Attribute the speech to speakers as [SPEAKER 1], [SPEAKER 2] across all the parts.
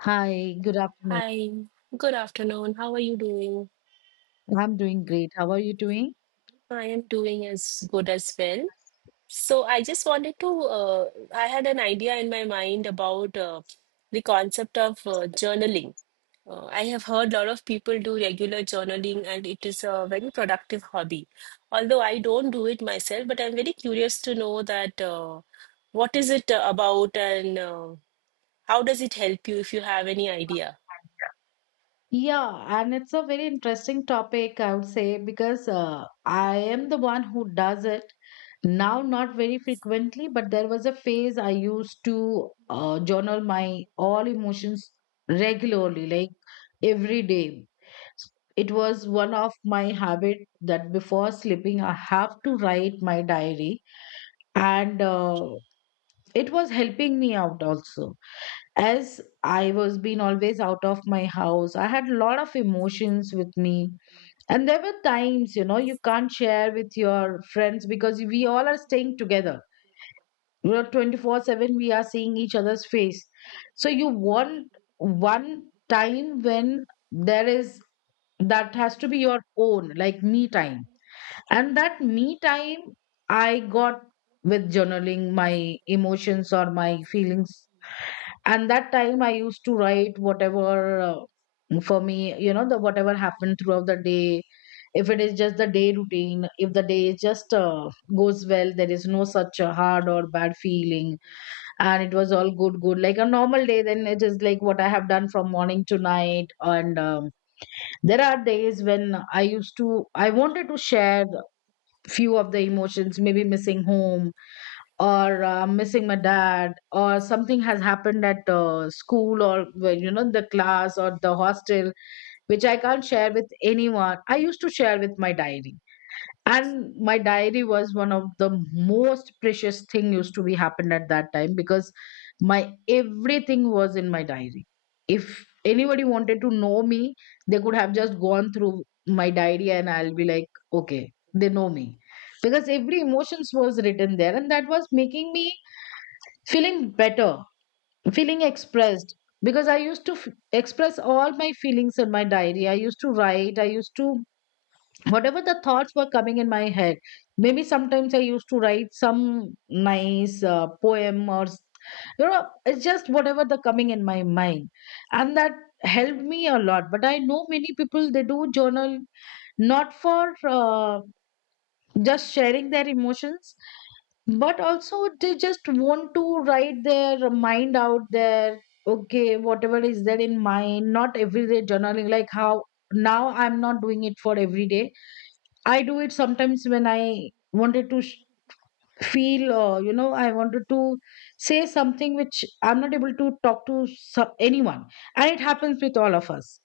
[SPEAKER 1] Hi, good afternoon.
[SPEAKER 2] Hi, good afternoon. How are you doing?
[SPEAKER 1] I'm doing great. How are you doing?
[SPEAKER 2] I am doing as good as well. So I just wanted to, uh, I had an idea in my mind about the concept of journaling. I have heard a lot of people do regular journaling, and it is a very productive hobby. Although I don't do it myself, but I'm very curious to know that what is it about, and how does it help you, if you have any idea?
[SPEAKER 1] Yeah, and it's a very interesting topic, I would say, because I am the one who does it now, not very frequently, but there was a phase I used to journal my all emotions regularly, like every day. It was one of my habit that before sleeping, I have to write my diary, and it was helping me out also. As I was been always out of my house, I had a lot of emotions with me. And there were times, you know, you can't share with your friends because we all are staying together. We're 24/7, we are seeing each other's face. So you want one time when there is that has to be your own, like me time. And that me time I got with journaling my emotions or my feelings, and that time I used to write whatever for me, you know, the whatever happened throughout the day. If it is just the day routine, if the day just goes well, there is no such a hard or bad feeling and it was all good good like a normal day, then it is like what I have done from morning to night. And there are days when i used to I wanted to share few of the emotions, maybe missing home or missing my dad, or something has happened at school or, well, you know, the class or the hostel, which I can't share with anyone. I used to share with my diary, and my diary was one of the most precious thing used to be happened at that time, because my everything was in my diary. If anybody wanted to know me, they could have just gone through my diary and I'll be like, okay, they know me, because every emotions was written there. And that was making me feeling better, feeling expressed, because I used to express all my feelings in my diary. I used to write, I used to, whatever the thoughts were coming in my head. Maybe sometimes I used to write some nice poem or you know, it's just whatever the coming in my mind. And that helped me a lot. But I know many people, they do journal not for just sharing their emotions, but also they just want to write their mind out there. Okay, whatever is there in mind. Not everyday journaling like how now I'm not doing it for every day. I do it sometimes when I wanted to feel, or, you know, I wanted to say something which I'm not able to talk to anyone. And it happens with all of us,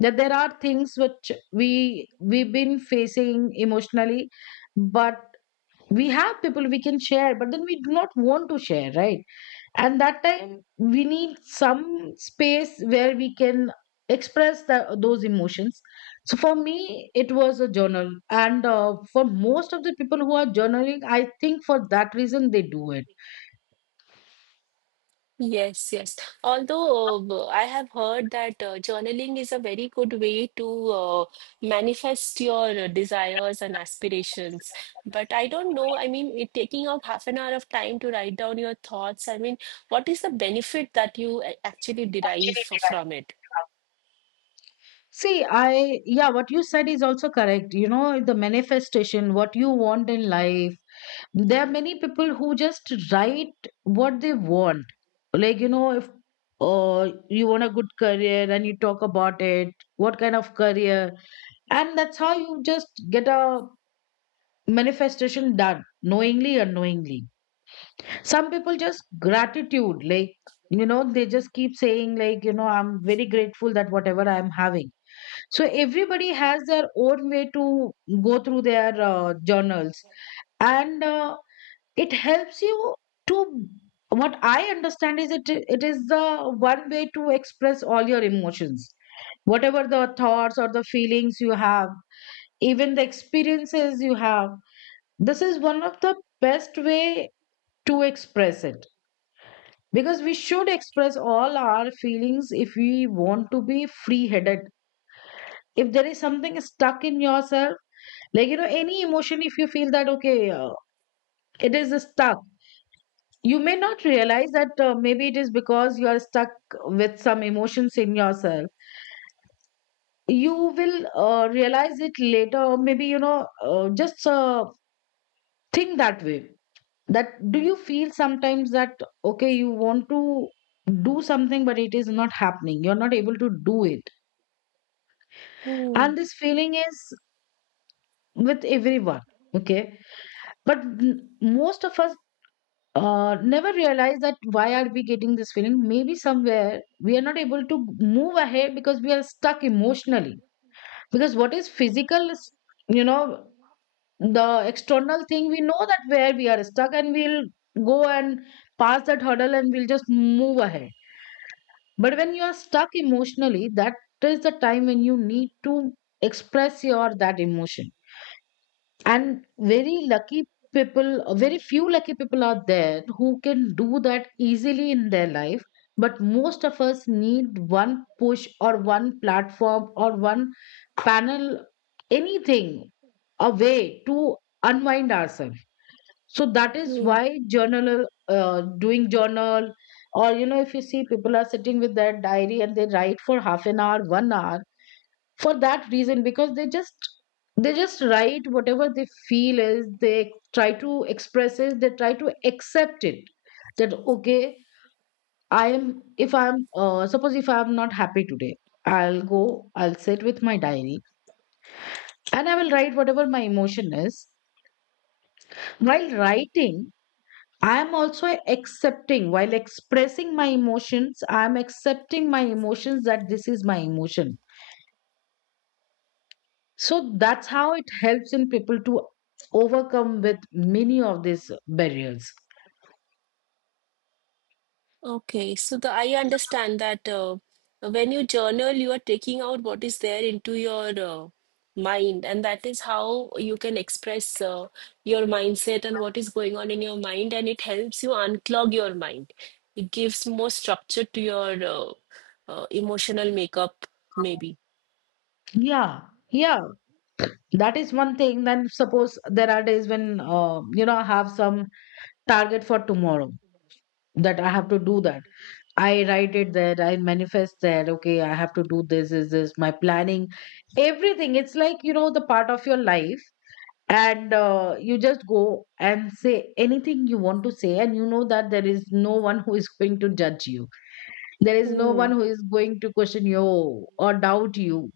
[SPEAKER 1] that there are things which we've been facing emotionally, but we have people we can share, but then we do not want to share, right? And that time we need some space where we can express those emotions. So for me it was a journal, and for most of the people who are journaling, I think for that reason they do it.
[SPEAKER 2] Yes, yes. Although I have heard that journaling is a very good way to manifest your desires and aspirations. But I don't know. I mean, it taking out half an hour of time to write down your thoughts. I mean, what is the benefit that you actually derive from it?
[SPEAKER 1] See, I yeah what you said is also correct. You know, the manifestation, what you want in life, there are many people who just write what they want. Like, you know, if you want a good career and you talk about it, what kind of career, and that's how you just get a manifestation done, knowingly, unknowingly. Some people just gratitude, like, you know, they just keep saying, like, you know, I'm very grateful that whatever I'm having. So everybody has their own way to go through their journals. And it helps you to, what I understand is, it is the one way to express all your emotions, whatever the thoughts or the feelings you have, even the experiences you have. This is one of the best way to express it, because we should express all our feelings if we want to be free headed. If there is something stuck in yourself, like, you know, any emotion, if you feel that, okay, it is stuck, you may not realize that maybe it is because you are stuck with some emotions in yourself. You will realize it later, or maybe, you know, just think that way, that do you feel sometimes that okay, you want to do something but it is not happening, you're not able to do it.
[SPEAKER 2] Hmm.
[SPEAKER 1] And this feeling is with everyone, okay. But most of us never realize that why are we getting this feeling. Maybe somewhere we are not able to move ahead because we are stuck emotionally. Because what is physical is, you know, the external thing, we know that where we are stuck and we'll go and pass that hurdle and we'll just move ahead. But when you are stuck emotionally, that is the time when you need to express your that emotion. And very lucky people, very few lucky people are there who can do that easily in their life. But most of us need one push or one platform or one panel, anything, a way to unwind ourselves. So that is why journal, doing journal, or, you know, if you see people are sitting with their diary and they write for half an hour, 1 hour, for that reason, because they just write whatever they feel is. They try to express it, they try to accept it. That okay, I am, if I'm suppose, if I'm not happy today, I'll go, I'll sit with my diary, and I will write whatever my emotion is. While writing, I am also accepting, while expressing my emotions, I am accepting my emotions, that this is my emotion. So that's how it helps in people to overcome with many of these barriers.
[SPEAKER 2] Okay, so the I understand that when you journal, you are taking out what is there into your mind, and that is how you can express your mindset and what is going on in your mind, and it helps you unclog your mind. It gives more structure to your emotional makeup, maybe.
[SPEAKER 1] Yeah, yeah, that is one thing. Then suppose there are days when you know I have some target for tomorrow, that I have to do that. I write it there. I manifest there. Okay, I have to do this. Is this my planning? Everything. It's like, you know, the part of your life, and you just go and say anything you want to say, and you know that there is no one who is going to judge you, there is no
[SPEAKER 2] Hmm.
[SPEAKER 1] one who is going to question you or doubt you.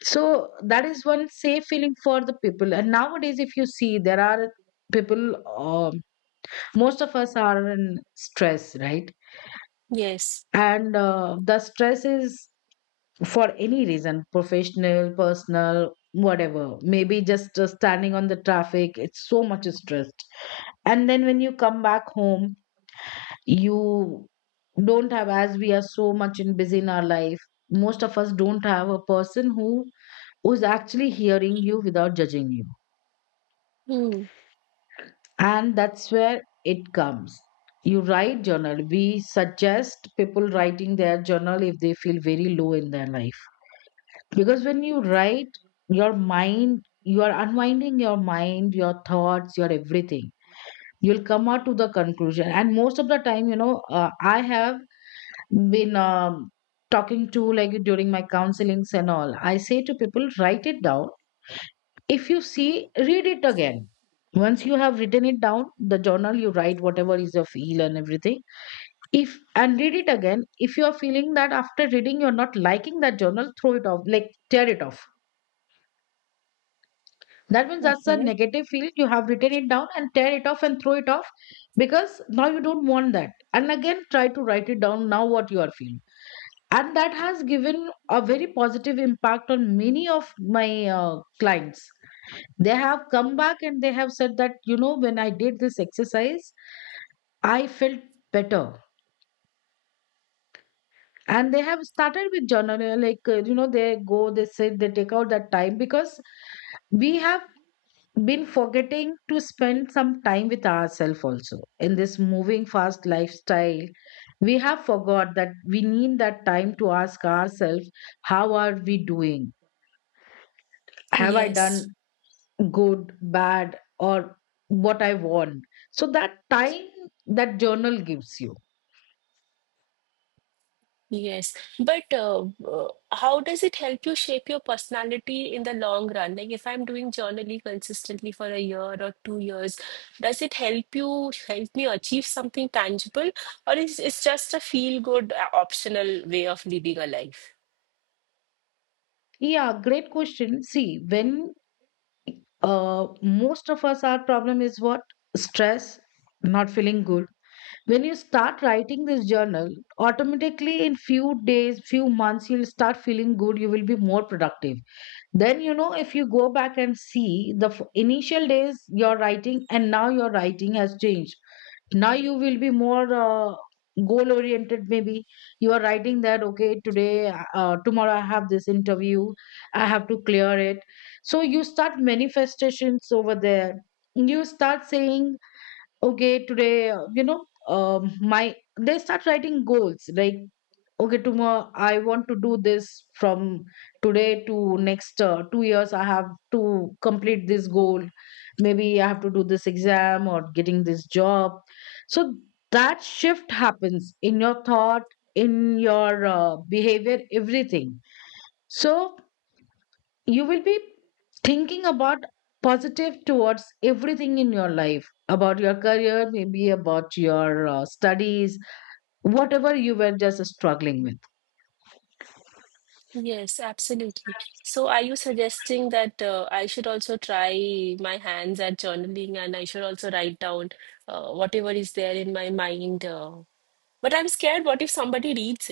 [SPEAKER 1] So that is one safe feeling for the people. And nowadays if you see, there are people, um, most of us are in stress, right?
[SPEAKER 2] Yes.
[SPEAKER 1] And the stress is for any reason, professional, personal, whatever, maybe just standing on the traffic, it's so much stressed. And then when you come back home, you don't have, as we are so much in busy in our life, most of us don't have a person who who's actually hearing you without judging you.
[SPEAKER 2] Mm.
[SPEAKER 1] And that's where it comes. You write journal, we suggest people writing their journal if they feel very low in their life. Because when you write your mind, you are unwinding your mind, your thoughts, your everything. You'll come out to the conclusion. And most of the time, you know, I have been talking to, like, during my counselings and all, I say to people, write it down. If you see, read it again. Once you have written it down, the journal, you write whatever is your feel and everything. If and read it again, if you are feeling that after reading you're not liking that journal, throw it off, like tear it off. That means that's a
[SPEAKER 2] Okay.
[SPEAKER 1] negative feel. You have written it down and tear it off and throw it off, because now you don't want that. And again, try to write it down now what you are feeling. And that has given a very positive impact on many of my clients. They have come back and they have said that, you know, when I did this exercise, I felt better. And they have started with journaling, like, you know, they go, they sit, they take out that time. Because we have been forgetting to spend some time with ourselves also in this moving fast lifestyle. We have forgot that we need that time to ask ourselves how are we doing. Have I
[SPEAKER 2] Yes.
[SPEAKER 1] done good, bad, or what I want. So that time, that journal gives you.
[SPEAKER 2] Yes, but how does it help you shape your personality in the long run? Like, if I'm doing journaling consistently for a year or 2 years, does it help you help me achieve something tangible, or is it just a feel-good optional way of living a life?
[SPEAKER 1] Yeah, great question. See, when most of us, our problem is what? Stress, not feeling good. When you start writing this journal, automatically in few days, few months, you'll start feeling good. You will be more productive. Then, if you go back and see the initial days you're writing and now your writing has changed. Now you will be more goal oriented maybe. You are writing that, okay, today, tomorrow I have this interview, I have to clear it. So you start manifestations over there. You start saying, okay, today, you know my they start writing goals like, okay, tomorrow I want to do this. From today to next 2 years I have to complete this goal, maybe I have to do this exam or getting this job. So that shift happens in your thought, in your behavior, everything. So you will be thinking about positive towards everything in your life, about your career, maybe about your studies, whatever you were just struggling with.
[SPEAKER 2] Yes, absolutely. So, are you suggesting that I should also try my hands at journaling, and I should also write down whatever is there in my mind? But I'm scared, what if somebody reads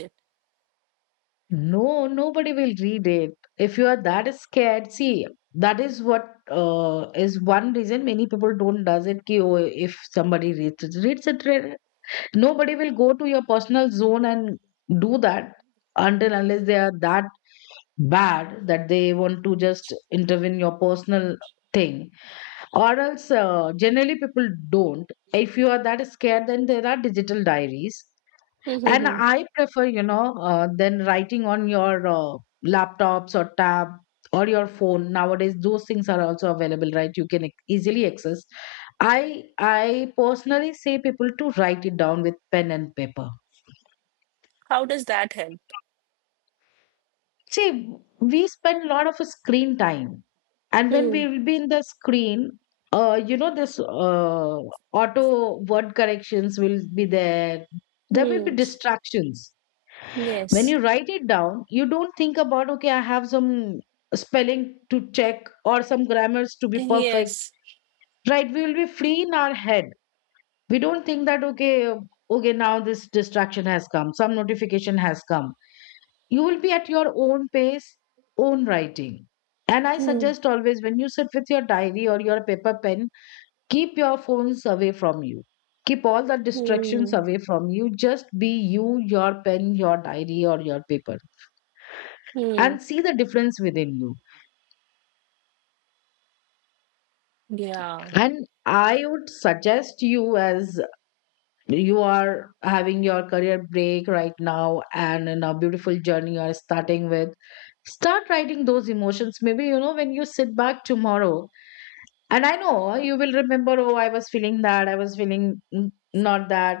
[SPEAKER 1] No, nobody will read it. If you are that scared, see, that is what is one reason many people don't does it, ki, oh, if somebody reads it, reads it, read it. Nobody will go to your personal zone and do that, until unless they are that bad that they want to just intervene your personal thing. Or else, generally people don't. If you are that scared, then there are digital diaries, and
[SPEAKER 2] it?
[SPEAKER 1] I prefer, than writing on your laptops or tab or your phone. Nowadays those things are also available, right? You can easily access. I personally say people to write it down with pen and paper.
[SPEAKER 2] How does that help?
[SPEAKER 1] See, we spend a lot of screen time, and when
[SPEAKER 2] Hmm.
[SPEAKER 1] we will be in the screen, you know, this auto word corrections will be there. There will be
[SPEAKER 2] Hmm.
[SPEAKER 1] distractions. When
[SPEAKER 2] Yes.
[SPEAKER 1] you write it down, you don't think about, okay, I have some spelling to check or some grammars to be perfect.
[SPEAKER 2] Yes.
[SPEAKER 1] Right? We will be free in our head. We don't think that, okay, now this distraction has come, some notification has come. You will be at your own pace, own writing. And I
[SPEAKER 2] Hmm.
[SPEAKER 1] suggest, always when you sit with your diary or your paper pen, keep your phones away from you, keep all the distractions
[SPEAKER 2] Hmm.
[SPEAKER 1] away from you. Just be you, your pen, your diary or your paper,
[SPEAKER 2] Hmm.
[SPEAKER 1] and see the difference within you.
[SPEAKER 2] Yeah.
[SPEAKER 1] And I would suggest you, as you are having your career break right now and in a beautiful journey you are starting with, start writing those emotions. Maybe you know when you sit back tomorrow. And I know you will remember, oh, I was feeling that, I was feeling not that.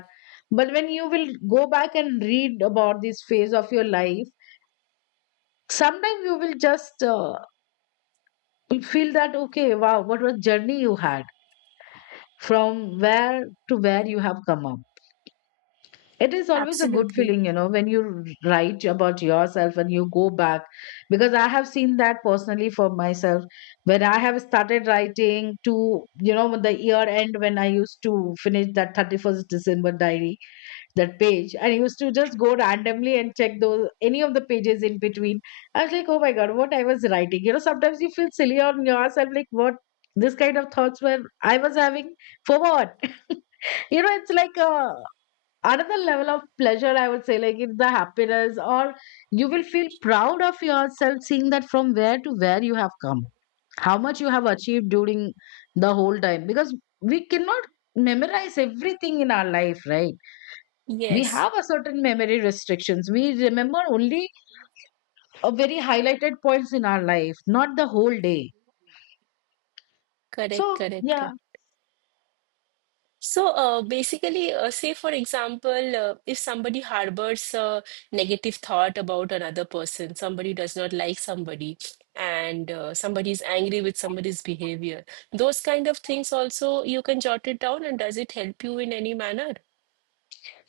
[SPEAKER 1] But when you will go back and read about this phase of your life, sometimes you will just feel that, okay, wow, what a journey you had from where to where you have come up. It is always a good
[SPEAKER 2] Absolutely.
[SPEAKER 1] feeling, when you write about yourself and you go back. Because I have seen that personally for myself. When I have started writing to, the year end, when I used to finish that 31st December diary, that page, I used to just go randomly and check those, any of the pages in between. I was like, oh my God, what I was writing. You know, sometimes you feel silly on yourself, like, what? This kind of thoughts were I was having, for what? You know, it's like a another level of pleasure, I would say. Like, it's the happiness, or you will feel proud of yourself, seeing that from where to where you have come, how much you have achieved during the whole time. Because we cannot memorize everything in our life, right? We
[SPEAKER 2] Yes.
[SPEAKER 1] have a certain memory restrictions. We remember only a very highlighted points in our life, not the whole day.
[SPEAKER 2] Correct,
[SPEAKER 1] So
[SPEAKER 2] correct,
[SPEAKER 1] yeah.
[SPEAKER 2] correct. So, basically, say for example, if somebody harbors a negative thought about another person, somebody does not like somebody, and somebody is angry with somebody's behavior, those kind of things also you can jot it down, and does it help you in any manner?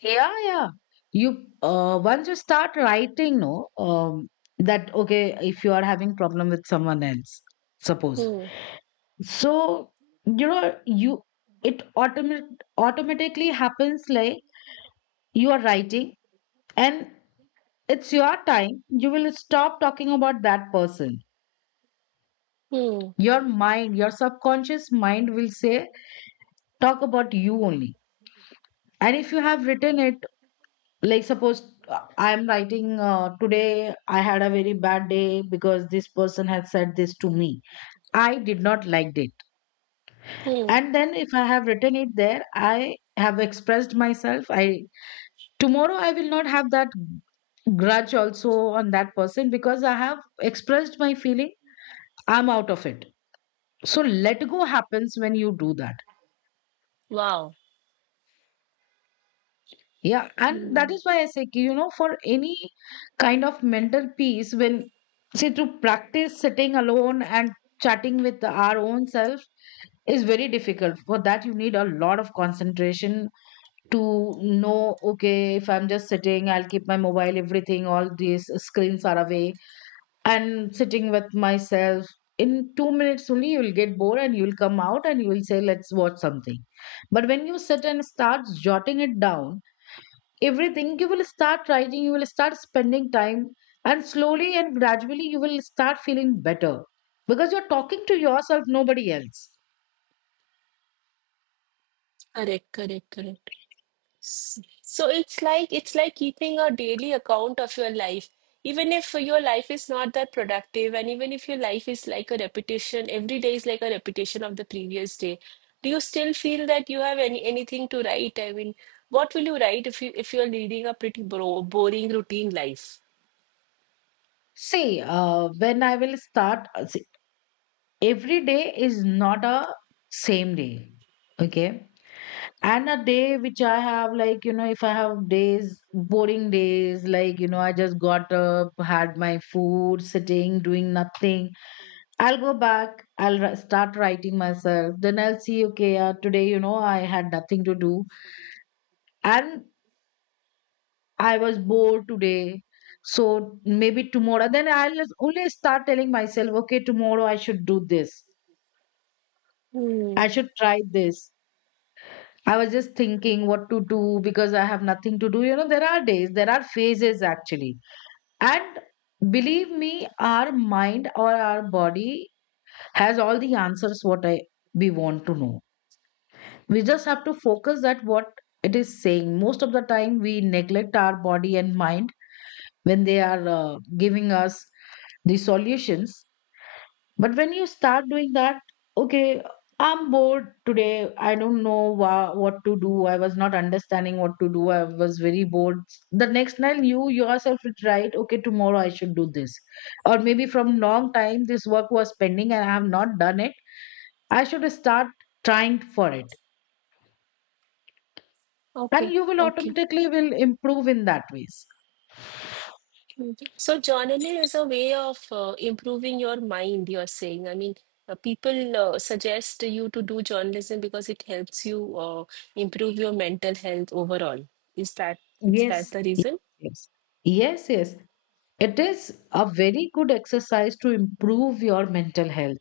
[SPEAKER 1] Yeah, yeah. You, once you start writing, no, that okay, if you are having problem with someone else, suppose.
[SPEAKER 2] Hmm,
[SPEAKER 1] So you know you, it automat automatically happens, like you are writing, and it's your time. You will stop talking about that person.
[SPEAKER 2] hmm,
[SPEAKER 1] Your mind, your subconscious mind will say, talk about you only. And if you have written it, like suppose, I'm writing, today I had a very bad day because this person has said this to me, I did not liked it.
[SPEAKER 2] hmm.
[SPEAKER 1] And then if I have written it there, I have expressed myself, I, tomorrow I will not have that grudge also on that person, because I have expressed my feeling, I'm out of it. So let go happens when you do that.
[SPEAKER 2] Wow.
[SPEAKER 1] Yeah, and that
[SPEAKER 2] Mm.
[SPEAKER 1] is why I say, ki, you know, for any kind of mental peace, when, see, to practice sitting alone and chatting with our own self is very difficult. For that, you need a lot of concentration to know, okay, if I'm just sitting, I'll keep my mobile, everything, all these screens are away, and sitting with myself. In 2 minutes only, you will get bored and you will come out and you will say, let's watch something. But when you sit and start jotting it down, everything you will start writing, you will start spending time, and slowly and gradually you will start feeling better, because you're talking to yourself, nobody else.
[SPEAKER 2] Correct, correct, correct. So it's like keeping a daily account of your life. Even if your life is not that productive, and even if your life is like a repetition, every day is like a repetition of the previous day. Do you still feel that you have any anything to write? I mean, what will you write if you if you're leading a pretty bro boring routine life?
[SPEAKER 1] See, when I will start see, every day is not a same day, okay? And a day which I have, like, you know, if I have days, boring days, like, you know, I just got up, had my food, sitting doing nothing. I'll go back. I'll start writing myself. Then I'll see, okay, today, you know, I had nothing to do, and I was bored today. So maybe tomorrow, then I'll just only start telling myself, okay, tomorrow I should do this.
[SPEAKER 2] Hmm.
[SPEAKER 1] I should try this. I was just thinking what to do because I have nothing to do. You know, there are days, there are phases actually. And believe me, our mind or our body has all the answers what I, we want to know. We just have to focus at what it is saying. Most of the time we neglect our body and mind when they are giving us the solutions. But when you start doing that, okay, I'm bored today, I don't know what to do, I was not understanding what to do, I was very bored, the next night you yourself will write, okay, tomorrow I should do this, or maybe from long time this work was pending and I have not done it, I should start trying for it. And
[SPEAKER 2] Okay,
[SPEAKER 1] you will
[SPEAKER 2] okay.
[SPEAKER 1] automatically will improve in that ways.
[SPEAKER 2] Mhm. So journaling is a way of improving your mind, you're saying. I mean, people suggest you to do journalism because it helps you improve your mental health overall. Is that is
[SPEAKER 1] Yes,
[SPEAKER 2] that the
[SPEAKER 1] yes,
[SPEAKER 2] reason?
[SPEAKER 1] yes. Yes, yes. It is a very good exercise to improve your mental health.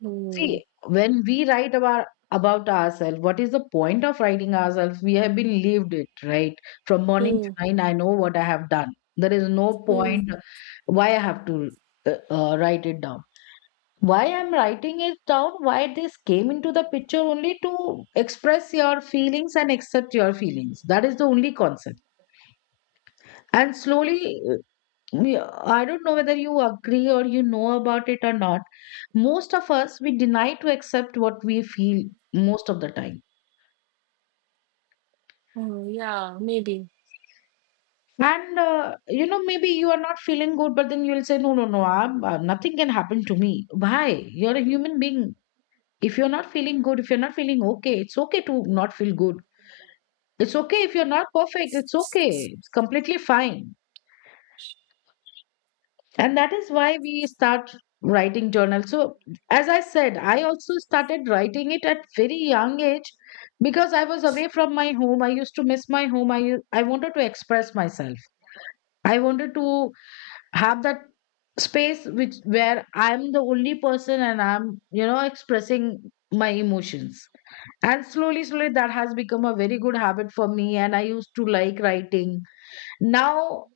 [SPEAKER 2] Hmm.
[SPEAKER 1] See, when we write about ourselves, what is the point of writing ourselves? We have been lived it, right? From morning
[SPEAKER 2] Hmm.
[SPEAKER 1] to night, I know what I have done. There is no
[SPEAKER 2] Hmm.
[SPEAKER 1] point why I have to write it down. Why I'm writing it down, why this came into the picture, only to express your feelings and accept your feelings, that is the only concept. And slowly, I don't know whether you agree or you know about it or not, most of us we deny to accept what we feel most of the time.
[SPEAKER 2] Hmm. Yeah, maybe.
[SPEAKER 1] And maybe you are not feeling good, but then you'll say, no, no, no, I'm, nothing can happen to me. Why? You're a human being. If you're not feeling good, if you're not feeling okay, it's okay to not feel good. It's okay if you're not perfect. It's okay. It's completely fine. And that is why we start writing journal. So, as I said, I also started writing it at very young age, because I was away from my home. I used to miss my home. I wanted to express myself. I wanted to have that space which where I'm the only person and I'm, you know, expressing my emotions. And slowly, slowly, that has become a very good habit for me. And I used to like writing. Now,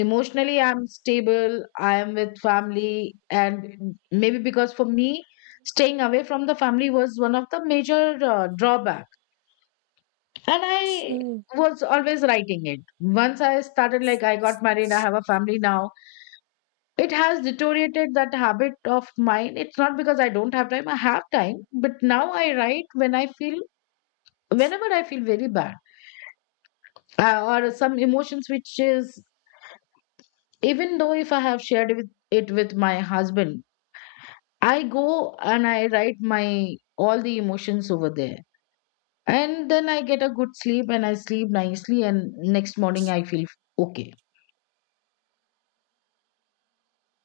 [SPEAKER 1] emotionally I'm stable, I am with family. And maybe because for me staying away from the family was one of the major drawback, and I
[SPEAKER 2] Hmm.
[SPEAKER 1] was always writing it. Once I started, like, I got married, I have a family now, it has deteriorated that habit of mine. It's not because I don't have time, I have time. But now I write when I feel, whenever I feel very bad, or some emotions which is, even though if I have shared with it with my husband, I go and I write my all the emotions over there. And then I get a good sleep, and I sleep nicely, and next morning I feel okay.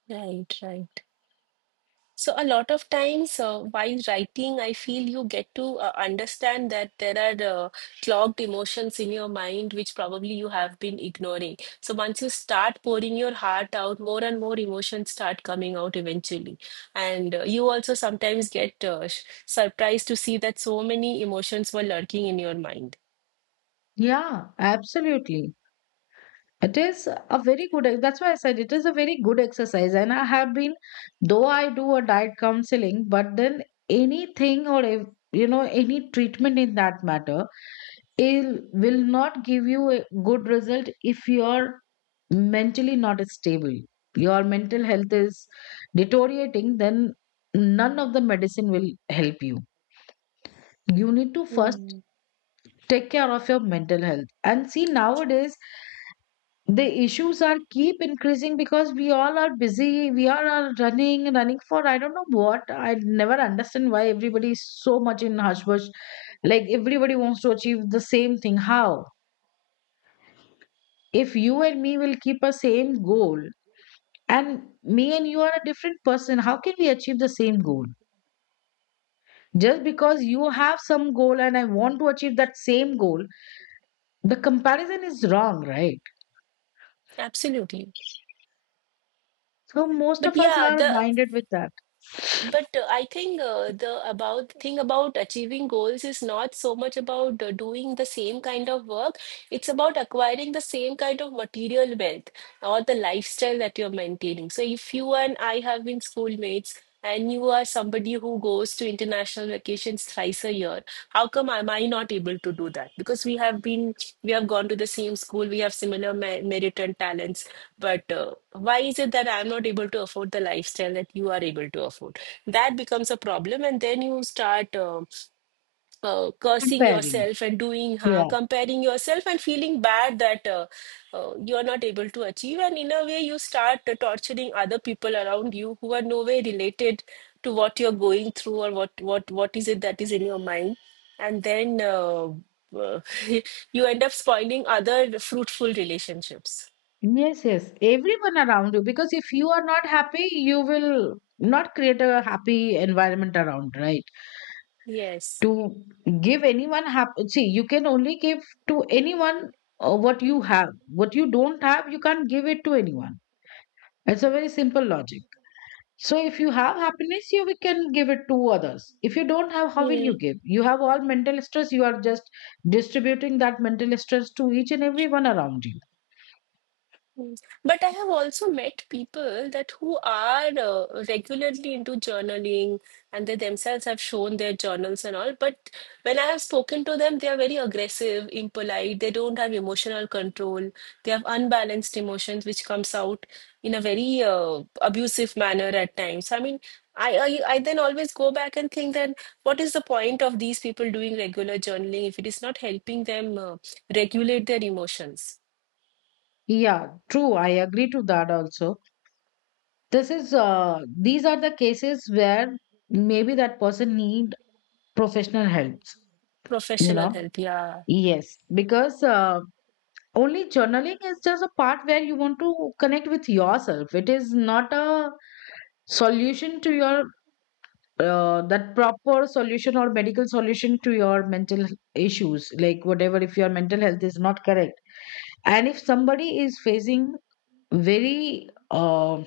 [SPEAKER 2] Right, right. So a lot of times while writing, I feel you get to understand that there are clogged emotions in your mind, which probably you have been ignoring. So once you start pouring your heart out, more and more emotions start coming out eventually. And you also sometimes get surprised to see that so many emotions were lurking in your mind.
[SPEAKER 1] Yeah, absolutely. It is a very good that's why I said it is a very good exercise. And I have been, though I do a diet counseling, but then anything, or if, you know, any treatment in that matter, it will not give you a good result if your mentally not stable, your mental health is deteriorating, then none of the medicine will help you. You need to first
[SPEAKER 2] Mm,
[SPEAKER 1] take care of your mental health. And see, nowadays, the issues are keep increasing because we all are busy, we are all running for I don't know what. I never understand why everybody is so much in hush bush. Like, everybody wants to achieve the same thing. How, if you and me will keep a same goal, and me and you are a different person, how can we achieve the same goal? Just because you have some goal and I want to achieve that same goal, the comparison is wrong, right?
[SPEAKER 2] absolutely.
[SPEAKER 1] So most
[SPEAKER 2] But
[SPEAKER 1] of us
[SPEAKER 2] yeah,
[SPEAKER 1] are
[SPEAKER 2] the
[SPEAKER 1] minded with that.
[SPEAKER 2] But I think the about thing about achieving goals is not so much about doing the same kind of work. It's about acquiring the same kind of material wealth, or the lifestyle that you're maintaining. So if you and I have been schoolmates, and you are somebody who goes to international vacations thrice a year, how come am I not able to do that? Because we have been we have gone to the same school, we have similar me merit and talents, but why is it that I'm not able to afford the lifestyle that you are able to afford? That becomes a problem, and then you start cursing
[SPEAKER 1] Comparing,
[SPEAKER 2] yourself and doing ha
[SPEAKER 1] yeah.
[SPEAKER 2] comparing yourself and feeling bad that you are not able to achieve, and in a way you start torturing other people around you who are no way related to what you're going through, or what is it that is in your mind, and then uh, you end up spoiling other fruitful relationships.
[SPEAKER 1] Yes, everyone around you, because if you are not happy you will not create a happy environment around, right?
[SPEAKER 2] Yes.
[SPEAKER 1] To give anyone happy, see, you can only give to anyone, what you have. What you don't have, you can't give it to anyone. It's a very simple logic. So if you have happiness, you we can give it to others. If you don't have, how will you
[SPEAKER 2] Hmm.
[SPEAKER 1] give? You have all mental stress, you are just distributing that mental stress to each and everyone around you.
[SPEAKER 2] Mm. But I have also met people that who are regularly into journaling, and they themselves have shown their journals and all. But when I have spoken to them, they are very aggressive, impolite. They don't have emotional control. They have unbalanced emotions, which comes out in a very abusive manner at times. I mean, I then always go back and think that what is the point of these people doing regular journaling if it is not helping them regulate their emotions?
[SPEAKER 1] Yeah, true. I agree to that also. This is, these are the cases where maybe that person need professional helps, you
[SPEAKER 2] Professional
[SPEAKER 1] know.
[SPEAKER 2] help, yeah.
[SPEAKER 1] Yes, because only journaling is just a part where you want to connect with yourself. It is not a solution to your, that proper solution or medical solution to your mental issues. Like, whatever, if your mental health is not correct and if somebody is facing very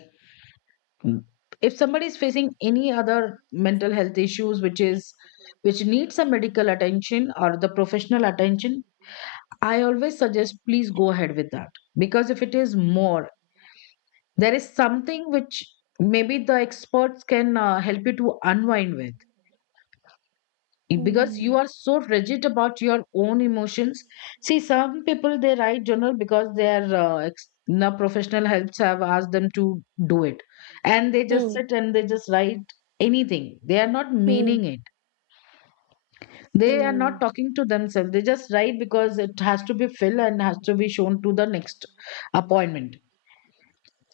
[SPEAKER 1] Mm. if somebody is facing any other mental health issues which is, which needs some medical attention or the professional attention, I always suggest, please go ahead with that. Because if it is more, there is something which maybe the experts can, help you to unwind with. Because
[SPEAKER 2] Hmm.
[SPEAKER 1] you are so rigid about your own emotions. See, some people they write journal because their ex- na professional helps have asked them to do it, and they just
[SPEAKER 2] Hmm.
[SPEAKER 1] sit and they just write anything. They are not
[SPEAKER 2] Hmm.
[SPEAKER 1] meaning it, they are not
[SPEAKER 2] Hmm.
[SPEAKER 1] talking to themselves. They just write because it has to be filled and has to be shown to the next appointment.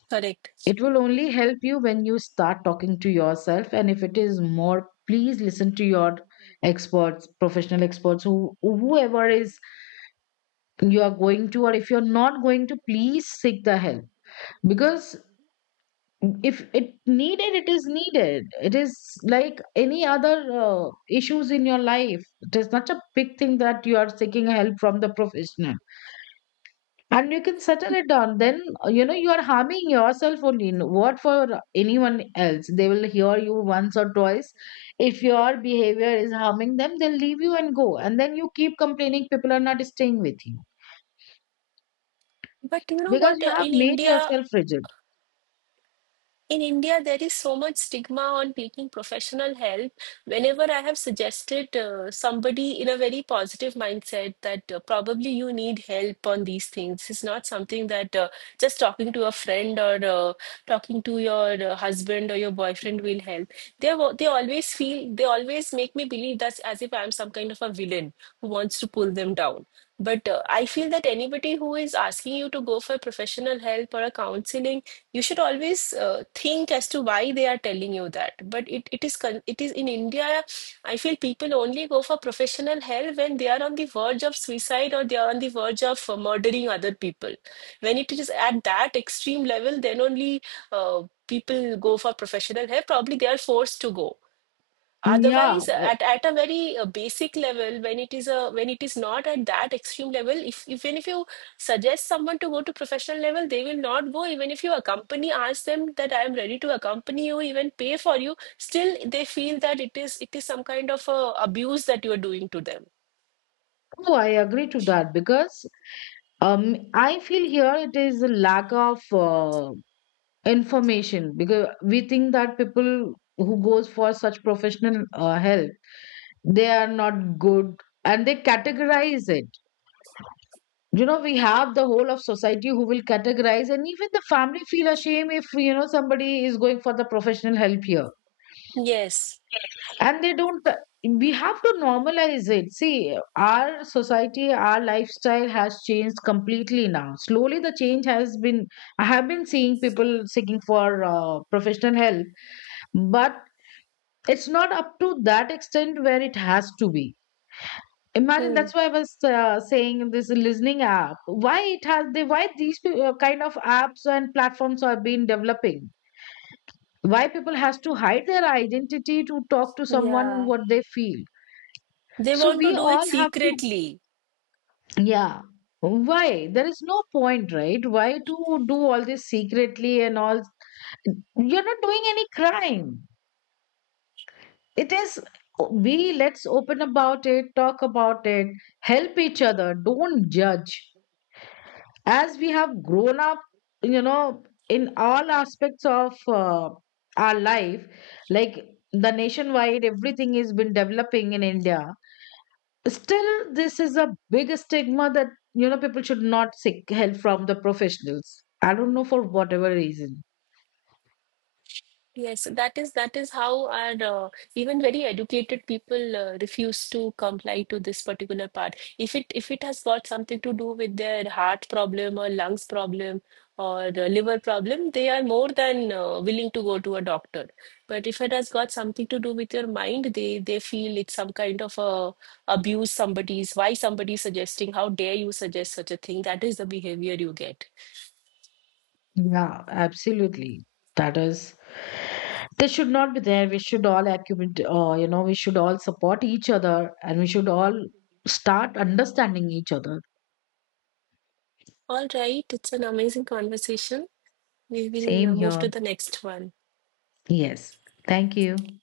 [SPEAKER 2] Correct.
[SPEAKER 1] It will only help you when you start talking to yourself. And if it is more, please listen to your experts, professional experts, who whoever is, you are going to, or if you're not going to, please seek the help. Because if it needed, it is needed. It is like any other issues in your life. It is not a big thing that you are seeking help from the professional, and you can settle it down. Then, you know, you are harming yourself only. What for? Anyone else, they will hear you once or twice. If your behavior is harming them, they'll leave you and go, and then you keep complaining people are not staying with you,
[SPEAKER 2] But you know
[SPEAKER 1] because
[SPEAKER 2] what?
[SPEAKER 1] you have made yourself rigid.
[SPEAKER 2] In India, there is so much stigma on taking professional help. Whenever I have suggested somebody in a very positive mindset that probably you need help on these things, it's not something that just talking to a friend, or talking to your husband or your boyfriend will help. They they always feel, they always make me believe that's as if I'm some kind of a villain who wants to pull them down. But I feel that anybody who is asking you to go for professional help or a counseling, you should always think as to why they are telling you that. But it is it is in india, I feel people only go for professional help when they are on the verge of suicide, or they are on the verge of murdering other people. When it is at that extreme level, then only people go for professional help, probably they are forced to go.
[SPEAKER 1] Yeah,
[SPEAKER 2] Otherwise,
[SPEAKER 1] I,
[SPEAKER 2] at a very basic level, when it is not at that extreme level, if even if you suggest someone to go to professional level, they will not go. Even if you accompany, ask them that I am ready to accompany you, even pay for you, still they feel that it is some kind of abuse that you are doing to them.
[SPEAKER 1] oh, I agree to that. Because I feel here it is a lack of information. Because we think that people who goes for such professional help, they are not good, and they categorize it. You know, we have the whole of society who will categorize, and even the family feel ashamed if, you know, somebody is going for the professional help here,
[SPEAKER 2] Yes.
[SPEAKER 1] and they don't. We have to normalize it. See, our society, our lifestyle has changed completely. Now slowly the change has been, I have been seeing people seeking for professional help, but it's not up to that extent where it has to be. Imagine,
[SPEAKER 2] Hmm.
[SPEAKER 1] that's why I was, saying, in this listening app, why it has, they, why these kind of apps and platforms are being developing, why people has to hide their identity to talk to someone
[SPEAKER 2] Yeah.
[SPEAKER 1] what they feel.
[SPEAKER 2] They
[SPEAKER 1] So
[SPEAKER 2] want to
[SPEAKER 1] we
[SPEAKER 2] do it
[SPEAKER 1] all have to,
[SPEAKER 2] secretly.
[SPEAKER 1] yeah. Why? There is no point, right? Why to do all this secretly and all? You're not doing any crime. It is, we, let's open about it, talk about it, help each other, don't judge. As we have grown up, you know, in all aspects of our life, like the nationwide, everything has been developing in India. Still, this is a big stigma that, you know, people should not seek help from the professionals. I don't know for whatever reason.
[SPEAKER 2] Yes, that is how our even very educated people refuse to comply to this particular part. If it has got something to do with their heart problem or lungs problem, or the liver problem, they are more than willing to go to a doctor. But if it has got something to do with your mind, they feel it's some kind of a abuse. Somebody's why somebody's suggesting? How dare you suggest such a thing? That is the behavior you get.
[SPEAKER 1] Yeah, absolutely. That is, they should not be there. We should all accumulate, you know, we should all support each other and we should all start understanding each other.
[SPEAKER 2] All right, it's an amazing conversation. We will
[SPEAKER 1] Same
[SPEAKER 2] move to
[SPEAKER 1] here.
[SPEAKER 2] the next one.
[SPEAKER 1] Yes. Thank you.